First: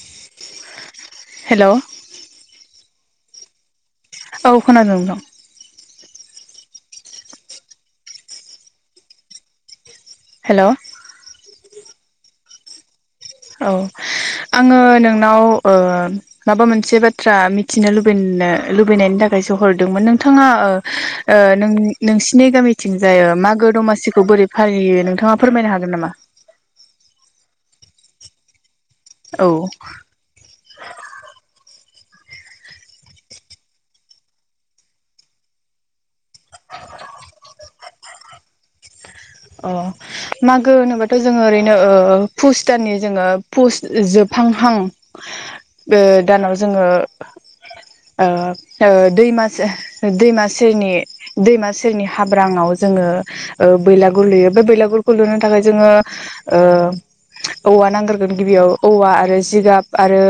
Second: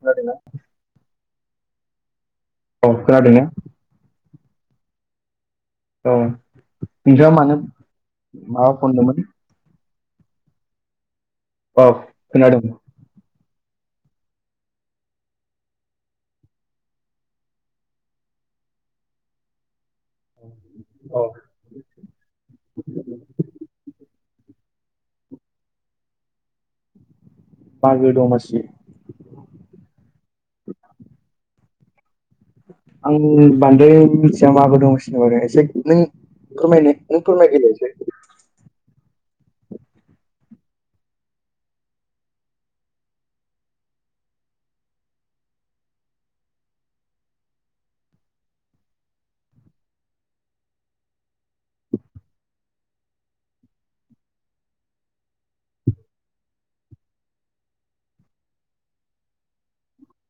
खोनादों ना? हेल' अ खोनादोंना? औ खोनादोंं नोंथां। औ नोंसा मानो माबा फनदोंमोन हेल' औ खोनादों औ आङो नोंनाव माबा मोनसे बाथ्रा मिथिनो लुबैनो लुबैनायनि थाखाय हरदोंमोन नोंथाङा औ नोंसिनि गामिथिं जायो मागो दमासिखौ बोरै फारिलियो नोंथाङा फोरमायनो हागोन नामा? मागो दमासि औ आं बांद्राय मिथिया माबो दंसनो बारो एसे नों [unintelligible] अ मागो होनोबाथ' जोङो ओरैनो पुस दाननि जोङो पुस जोबहांहां दानाव जोङो दैम दैमा सेरनि दैमा सेरनि हाब्रांआव जोङो बैलागुर लुयो बे बैलागुरखौ लुनो थाखाय जोङो औवा नांग्रगोन गिबियाव औवा आरो जिगाब आरो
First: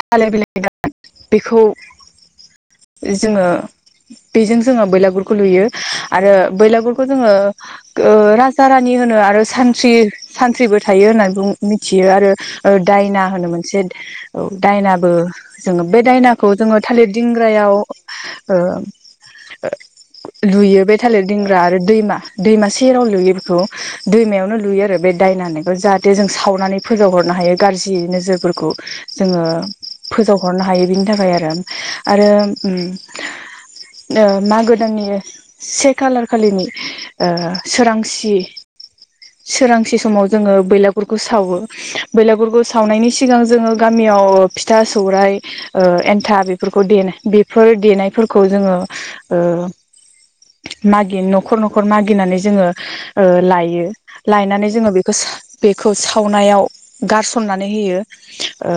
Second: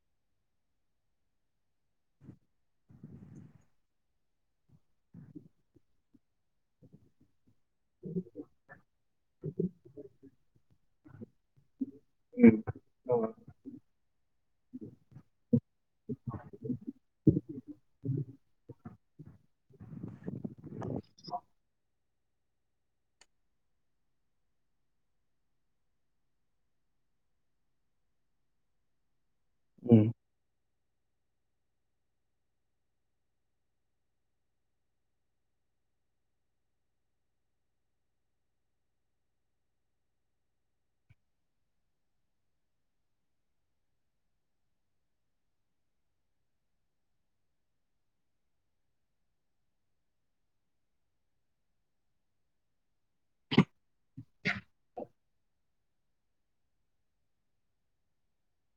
थालाय बिलइ गान बेखौ जोङो बेजों जोङो बैलागुरखौ लुयो आरो बैलागुरखौ जोङो राजा रानि होनो आरो सानथ्रि सानख्रिबो थायो होननानै बुं मिथियो आरो उम दायना औ होनो मोनसे औ दायनाबो जोङो बे दायनाखौ जोङो थालिर दिंग्रायाव ओ लुयो बे थालिर दिंग्रा आरो दैमा दैमा सेराव लुयो बेखौ दैमायावनो लुयो आरो बे दायनानैखौ जाहाथे जों सावनानै फोजावहरनो हायो गाज्रि नोजोरफोरखौ जोङो उम फोजावहरनो हायो बिनि थाखाय आरो आरो उम। ओ मागो दाननि से खालार खालिनि ओ सोरांसि सोरांसे समाव जोङो बैलागुरखौ सावो बेैलागुरखौ सावनायनि सिगां जोङो गामियाव फिथा सौराय ओ एन्था बेफोरखौ दे बेफोर देनायफोरखौ जोङो ओ मागि न'खर न'खर मागिनानै जोङो ओ लायो। लायनानै जोङो बेखौ बेखौ सावनायाव गारसननानै होयो ओ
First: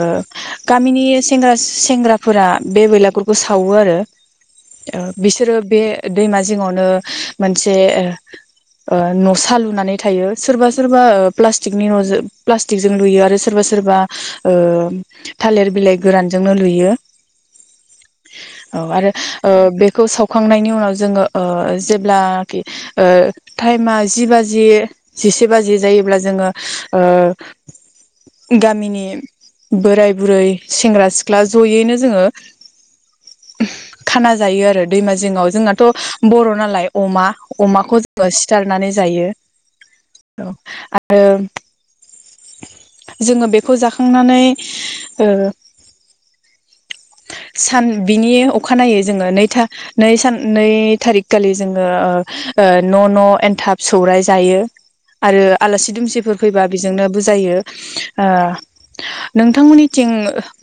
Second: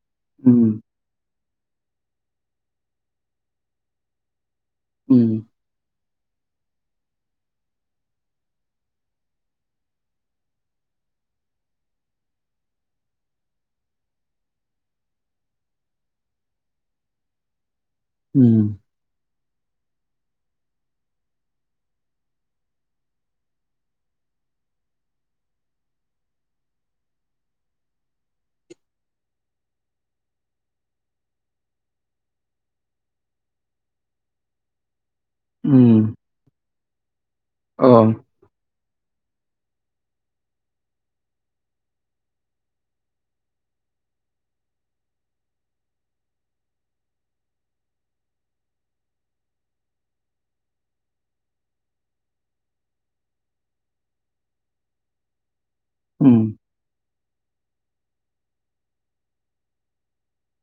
उम गामिनि सेंग्रा सेंग्राफोरा बे बेलागुरखौ सावो आरो। ओ उम बिसोरो बे दैमा जिङावनो मोनसे ओ न'सा लुनानै थायो सोरबा सोरबा प्लास्टिकनि न'जो प्लास टिकटों लुयो आरो सोरबा सोरबा ओ थालेर बिलाइ गोरानजोंनो लुयो उम औ आरो ओ बेखौ सावखांनायनि उनाव जोङो ओ जेब्लाखि ओ टाइमा जि बाजि जिसे बाजि जायोब्ला जोङो ओ गामिनि बोराय बुरै सेंग्रा सिख्ला जयैनो जोङो थाना जायो आरो दैमा जिङाव उम जोंहाथ' बर' नालाय अमा अ अमाखौ जोङो सि थारनानै जायो औ आरो जोङो बेखौ जाखांनानै ओ सान बिनि अखानायै जोङो नैथा नै सान नै थारिख खालि जोङो ओ न' न' एनथाब सौराइ जायो। आरो आलासि दुमसिफोर उम फैबा बेजोंनो बुजायो। ओ नोंथांमोननिथिं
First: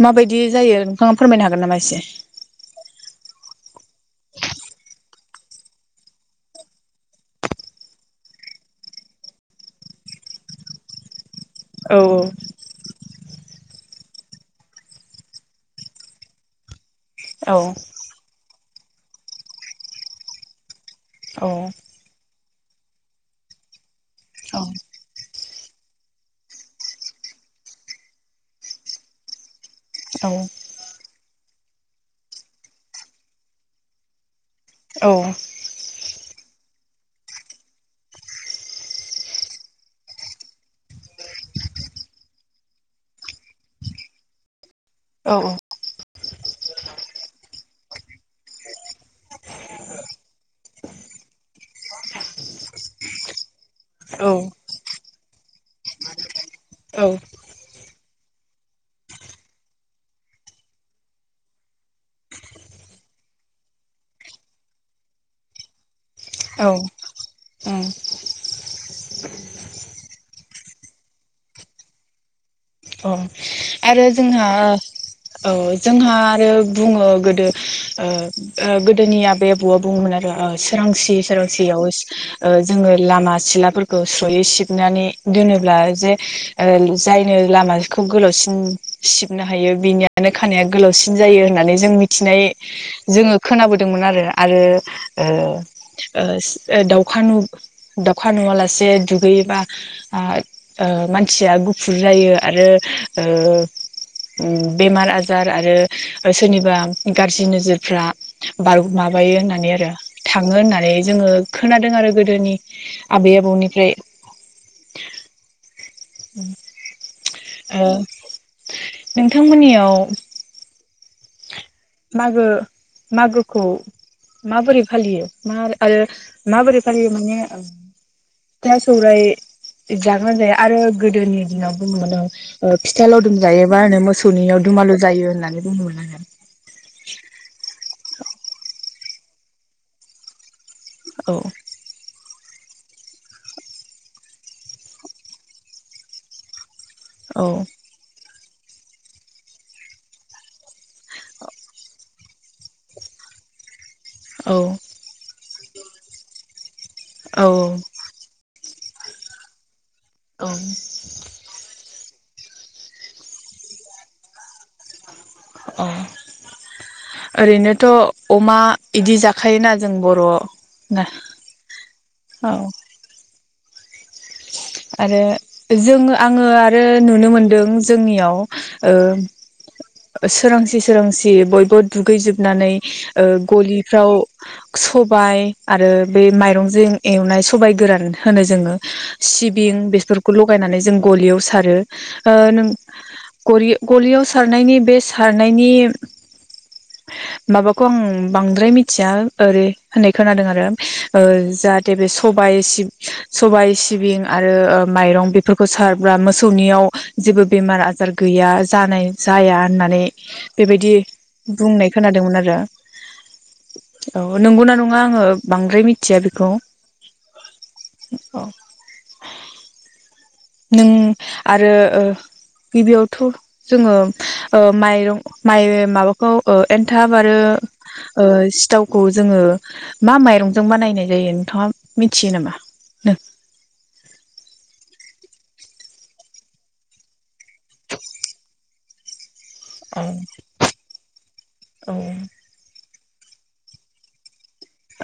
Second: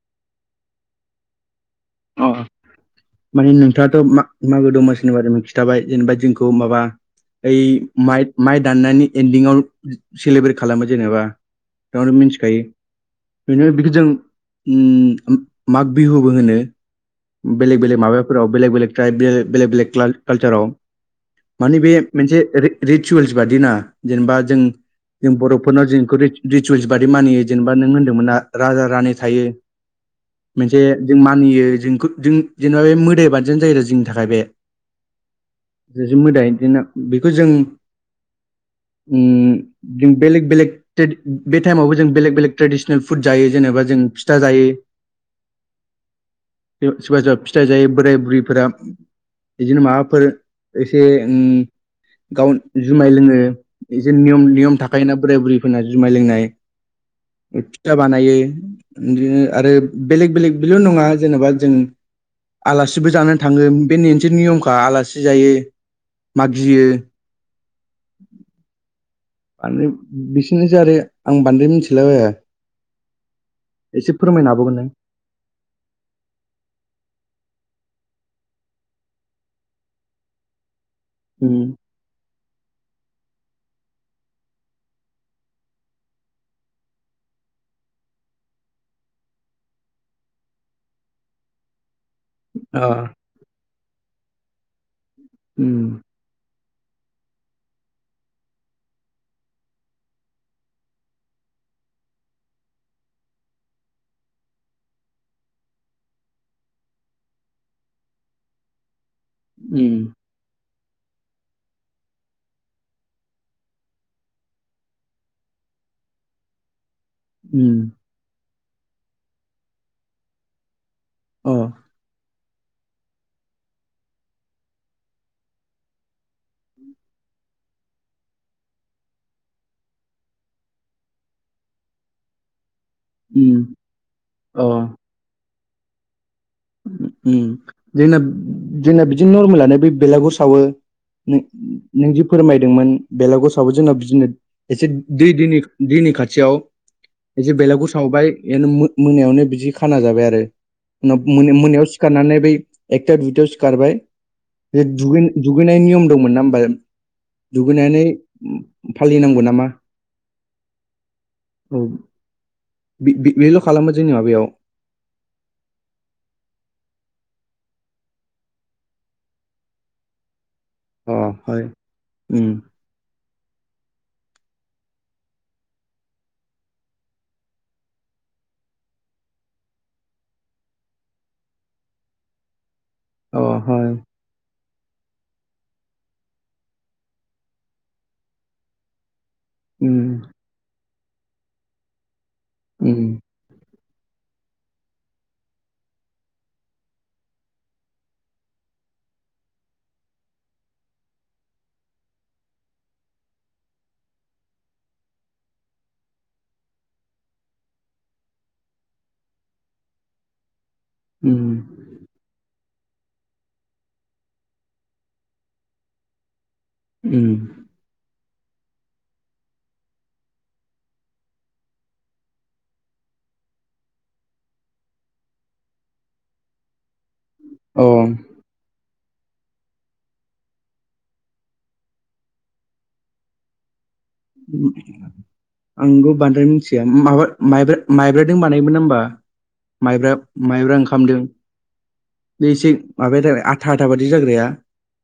माबायदि जायो नोंथाङा फोरमायनो हागोन नामा एसे? अ माने नोंथाङाथ' मा मागो दमासिनि बारै खिन्थाबाय जेनेबा जोंखौ माबा ओइ माइ माइ दाननायनि एन्दिंआव सेलेब्रेट खालामो जेनेबा। औ बावनो मिनथिखायो बेनो बिखौ जों उम माग बिहुबो होनो। औ बेलेग बेलेग माबाफोराव बेलेक बेलेक ट्राइब बे बेलेक बेलेक क्ला कालचाराव औ माने बे मोनसे रे रिसुयेल्स बादिना जेनेबा जों औ जों बर'फोरनाव जोंखौ रिसुवेल्स बादि मानियो जेनेबा नों होन्दों मोन्ना राजा रानि थायो। औ। मोनसे जों मानियो जोंखौ जों जेनेबा बे मोदाय बादियानो जायो आरो जोंनि थाखाय बे। औ। ज' ज' मोदाय बिदिनो बेखौ जों उम जों बेलेग बेलेग थ्रे बे टाइमावबो जों बेलेग बेलेग ट्रेडिसनेल फुड जायो जेनेबा जों फिथा जायो। औ औ। बे सोरबा सोरबा फिथाइ जायो बोराय बुरैफोरा। बिदिनो माबाफोर एसे उम गाव जुमाय लोङो एसे नियम औ नियम था खायोना बोराय बुरैफोरना जुमाय लोंनाय। फिथा बानायो बिदिनो आरो बेलेक बेलेक बेल' नङा जेनेबा जों आलासिबो जानानै थाङो बे मोनसे नियमखा आलासिबो जायो। औ मागियो उम। माने बिसोरनि जारै आं बांद्राय मिन्थिलाबाया। अ' आरो जोंहा हाबावगोन नों ओ औ जोंहा आरो बुङो गोदो ओ गोदोनि आबै आबौआ बुङोमोन आरो ओ सोरांसि उम सोरांसियाव ओ जोंङो लामा सिलाफोरखौ स्रयै सिबनानै दोनोब्ला जे जायनो लामाखौ गोलावसिन सिबनो हायो बिनियानो खानाया गोलावसिन जायो होननानै जों मिथि थिनाय अ जोंङो खोनाबोदोंमोन आरो ओ उम ओ सि दावखा नु दाउखा नुवालासे दुगैयोबा आ ओ मानसिया गुफुर जायो। आरो ओ ओम बेमार आजार आरो ओ सोरनिबा गाज्रि नोजोरफ्रा बारग' माबायो होननानै आरो उम थांङो होननानै जोंङो खोनादों आरो गोदोनि आबै आबौनिफ्राय। ओ उम नोंथां मोननियाव अ मागो मागोखौ माबोरै फालियो मा आरो माबोरै फालियो माने फिथा सौराय जागोन जाया आरो गोदोनि दिनाव बुङोमोन औ फिथाइ लावदुम उम जायोबा मोसौनियाव अ दुमालु जायो होननानै बुङोमोन नों ओम जोंना जोंना बिदिनो नरमेलानो बे बेलागुर सावो औ नों जि फोरमायदोंमोन बेलागसआवबो जोंनाव बिदिनो एसे दै दैनि दैनि खाथियाव औ एसे बेलागुर सावबाय बे मोनायावनो बिदि खाना जाबाय आरो मोन मोनायाव सिखारनानै बै एकथा दुइथायाव सिखारबाय औ बे दुगै दुगैनाय नियम दंमोन ना होमबा औ दुगैनानै फालिनांगौ नामा औ औ बि बि बेल' खालामो जोंनि माबायाव। अ ओरैनोथ' अमा इदि जाखायोना जों बर' अ हय [unintelligible] उम औ आरो जोंङो आंङो आरो नुनो मोनदों जोंनियाव ओ सोरांसि सोरांसि बयबो दुगैजोबनानै ओ अ हय गलिफ्राव सबाय आरो बे माइरंजों एवनाय सबाइ गोरान होनो जोंङो सिबिं उम बेफोरखौ लगायनानै जों गलियाव सारो ओ नों उम गरि गलियाव सारनायनि बे सारनायनि माबाखौ आं बांद्राय मिथिया ओरै होननाय खोनादों आरो जा जेरै सबाय सि सबाय सि सिबिं आरो ओ माइरं बेफोरखौ सारब्ला मोसौनियाव जेबो बेमार आजार गैया जानाय जाया होननानै बेबायदि उम बुंनाय खोनादोंमोन आरो औ नंगौना नङा आंङो बांद्राय मिथिया बेखौ उ औ नों आरो गिबियावथ' जोंङो ओ माइरं माइ माबाखौ एनथाब आरो अ ओ सिथाव खौ जोंङो मा माइरंजों बानायनाय जायो नोंथाङा मिथियो नामा? [unintelligible] आंबो बांद्राय मिथिया माबा माइब्रा माइब्रादों बानायोमोन ना होमबा औ माइब्रा माइब्रा ओंखामदो। औ बे एसे माबाया आथा आथा बादि जाग्राया।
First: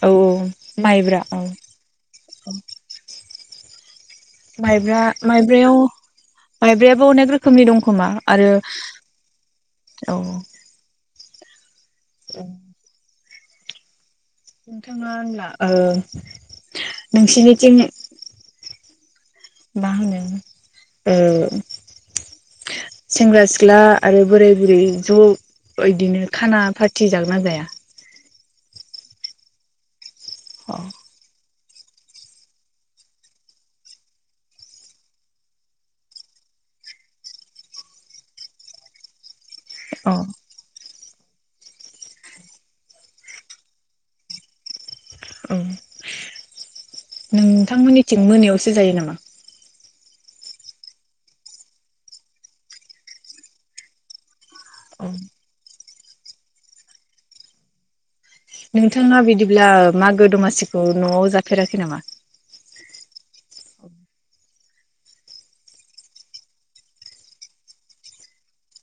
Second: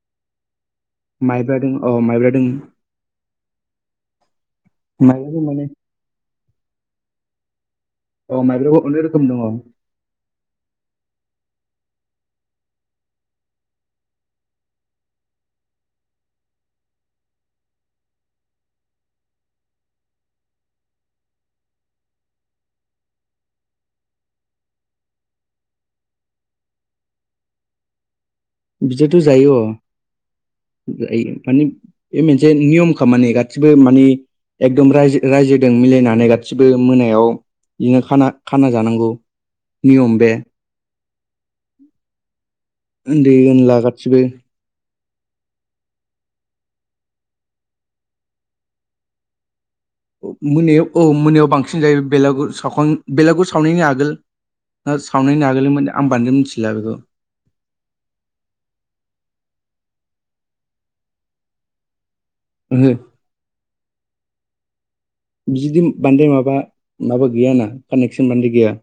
औ औ माइब्रा औ। माइब्रादों अ माइब्रा दोङो माइब्रा माइब्राजों माने माइब्रायाव माइब्रायाबो अनेक रोख रोखोमनि दंखोमा अ आरो माइब्राबो अनेक रोखोम दङ औ उम नोंथाङा होनब्ला ओ नोंसिनिथिं मा होनो ओ सेंग्रा सिख्ला आरो बोराय बुरै ज' इदिनो खाना पारथि जागोन ना जाया? बिदिथ' जायो अ। अ जायो माने बे मोनसे नियमखा मानि गासिबो माने एकदम रायजो रायजोदों मिलायनानै गासिबो मोनायाव इदिनो खाना खाना जानांगौ। औ नियम बे। उन्दै उनला गासिबो। औ नोंथांमोननिथिं मोनायावसो जायो नामा? मोनायाव औ मोनायाव बांसिन जायो बेलागुर सावखां बेलागुर सावनायनि आगोल। ना औ सावनायनि आगोलैमोने आं बान्द्राय मिथिला बेखौ। नोंथाङा बिदिब्ला मागो दमासिखौ न'आव जाफेराखै नामा? ओंहो बिदि बांदाय माबा माबा गैया आंना कानेक्सन बान्द्राय गैया।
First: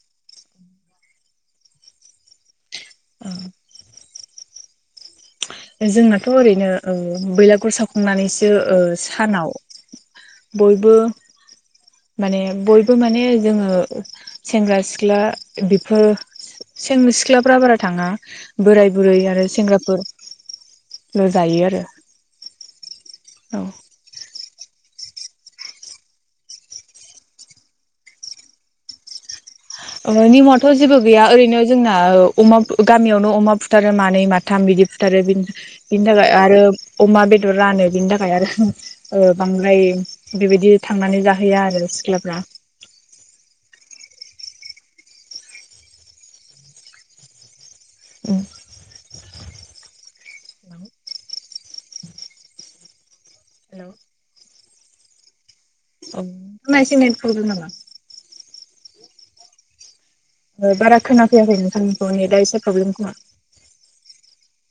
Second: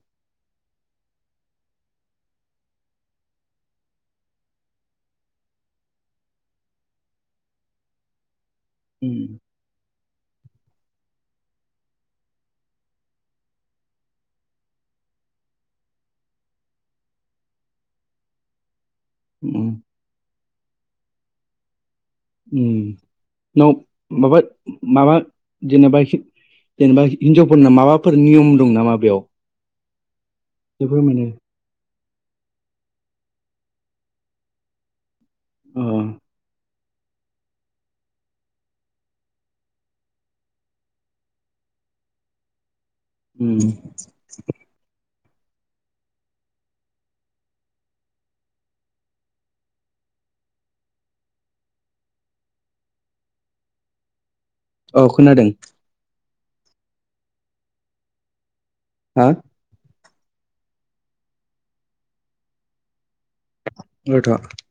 जोंनाथ' ओरैनो औ बैलागुर सावखांनानैसो ओ उम। सानाव बयबो माने बयबो माने जोङो सेंग्रा-सिख्ला बेफोर सेंग्रख सिख्लाफ्रा बारा थाङा बोराय बुरै आरो उम सेंग्राफोर ल'जायो आरो उम न माबा माबा जेनेबा एसे जेनेबा हिनजावफोरना माबाफोर नियम दं नामा बेयाव? नियमाथ' एसे जेबो गैया फोरमायनो ओरैनो जोंना अमा गामियावनो अमा फुथारो मानै माथाम बिदि फुथारो बिनि अ बिनि‌ थाखाय आरो अमा बेदर रानो बिनि थाखाय आरो बांद्राय बेबायदि थांनानै जाहैया आरो सिख्लाफ्रा। उम उम हेलौ हेल' औ खोनादों। औ नोंथांना एसे नेथ प्रब्लेम नामा? हा बारा खोनाफैाखै नोंथांमोनखौ नेटआ एसे प्रब्लेम खोमा। [unintelligible]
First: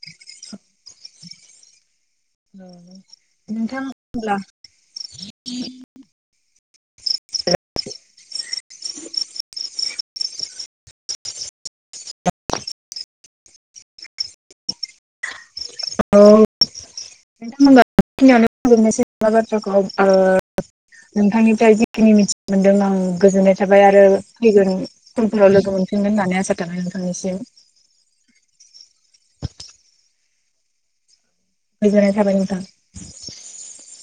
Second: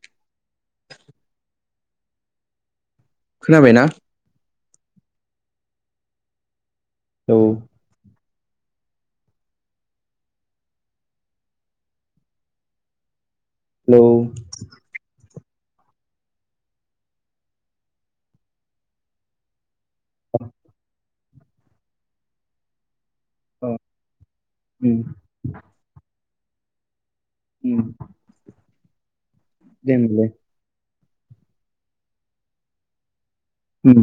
औ नोंथां खोनाबायना? होनब्ला औ हेलौ औ नोंथां होनबा बे खिनियावनो फोजोबनोसै नाबा बाथ्राखौ? ओ नोंथांनिफ्राय जिखिनि मिथिनो मोनदों आं गोजोननाय अ थाबाय आरो फैगोन उम उनाव लोगो मोनफिनगोन होननानै आसा थाबाय नोंथांनिसिम। उम दे होनबालाय। गोजोननाय थाबाय नोंथां। उम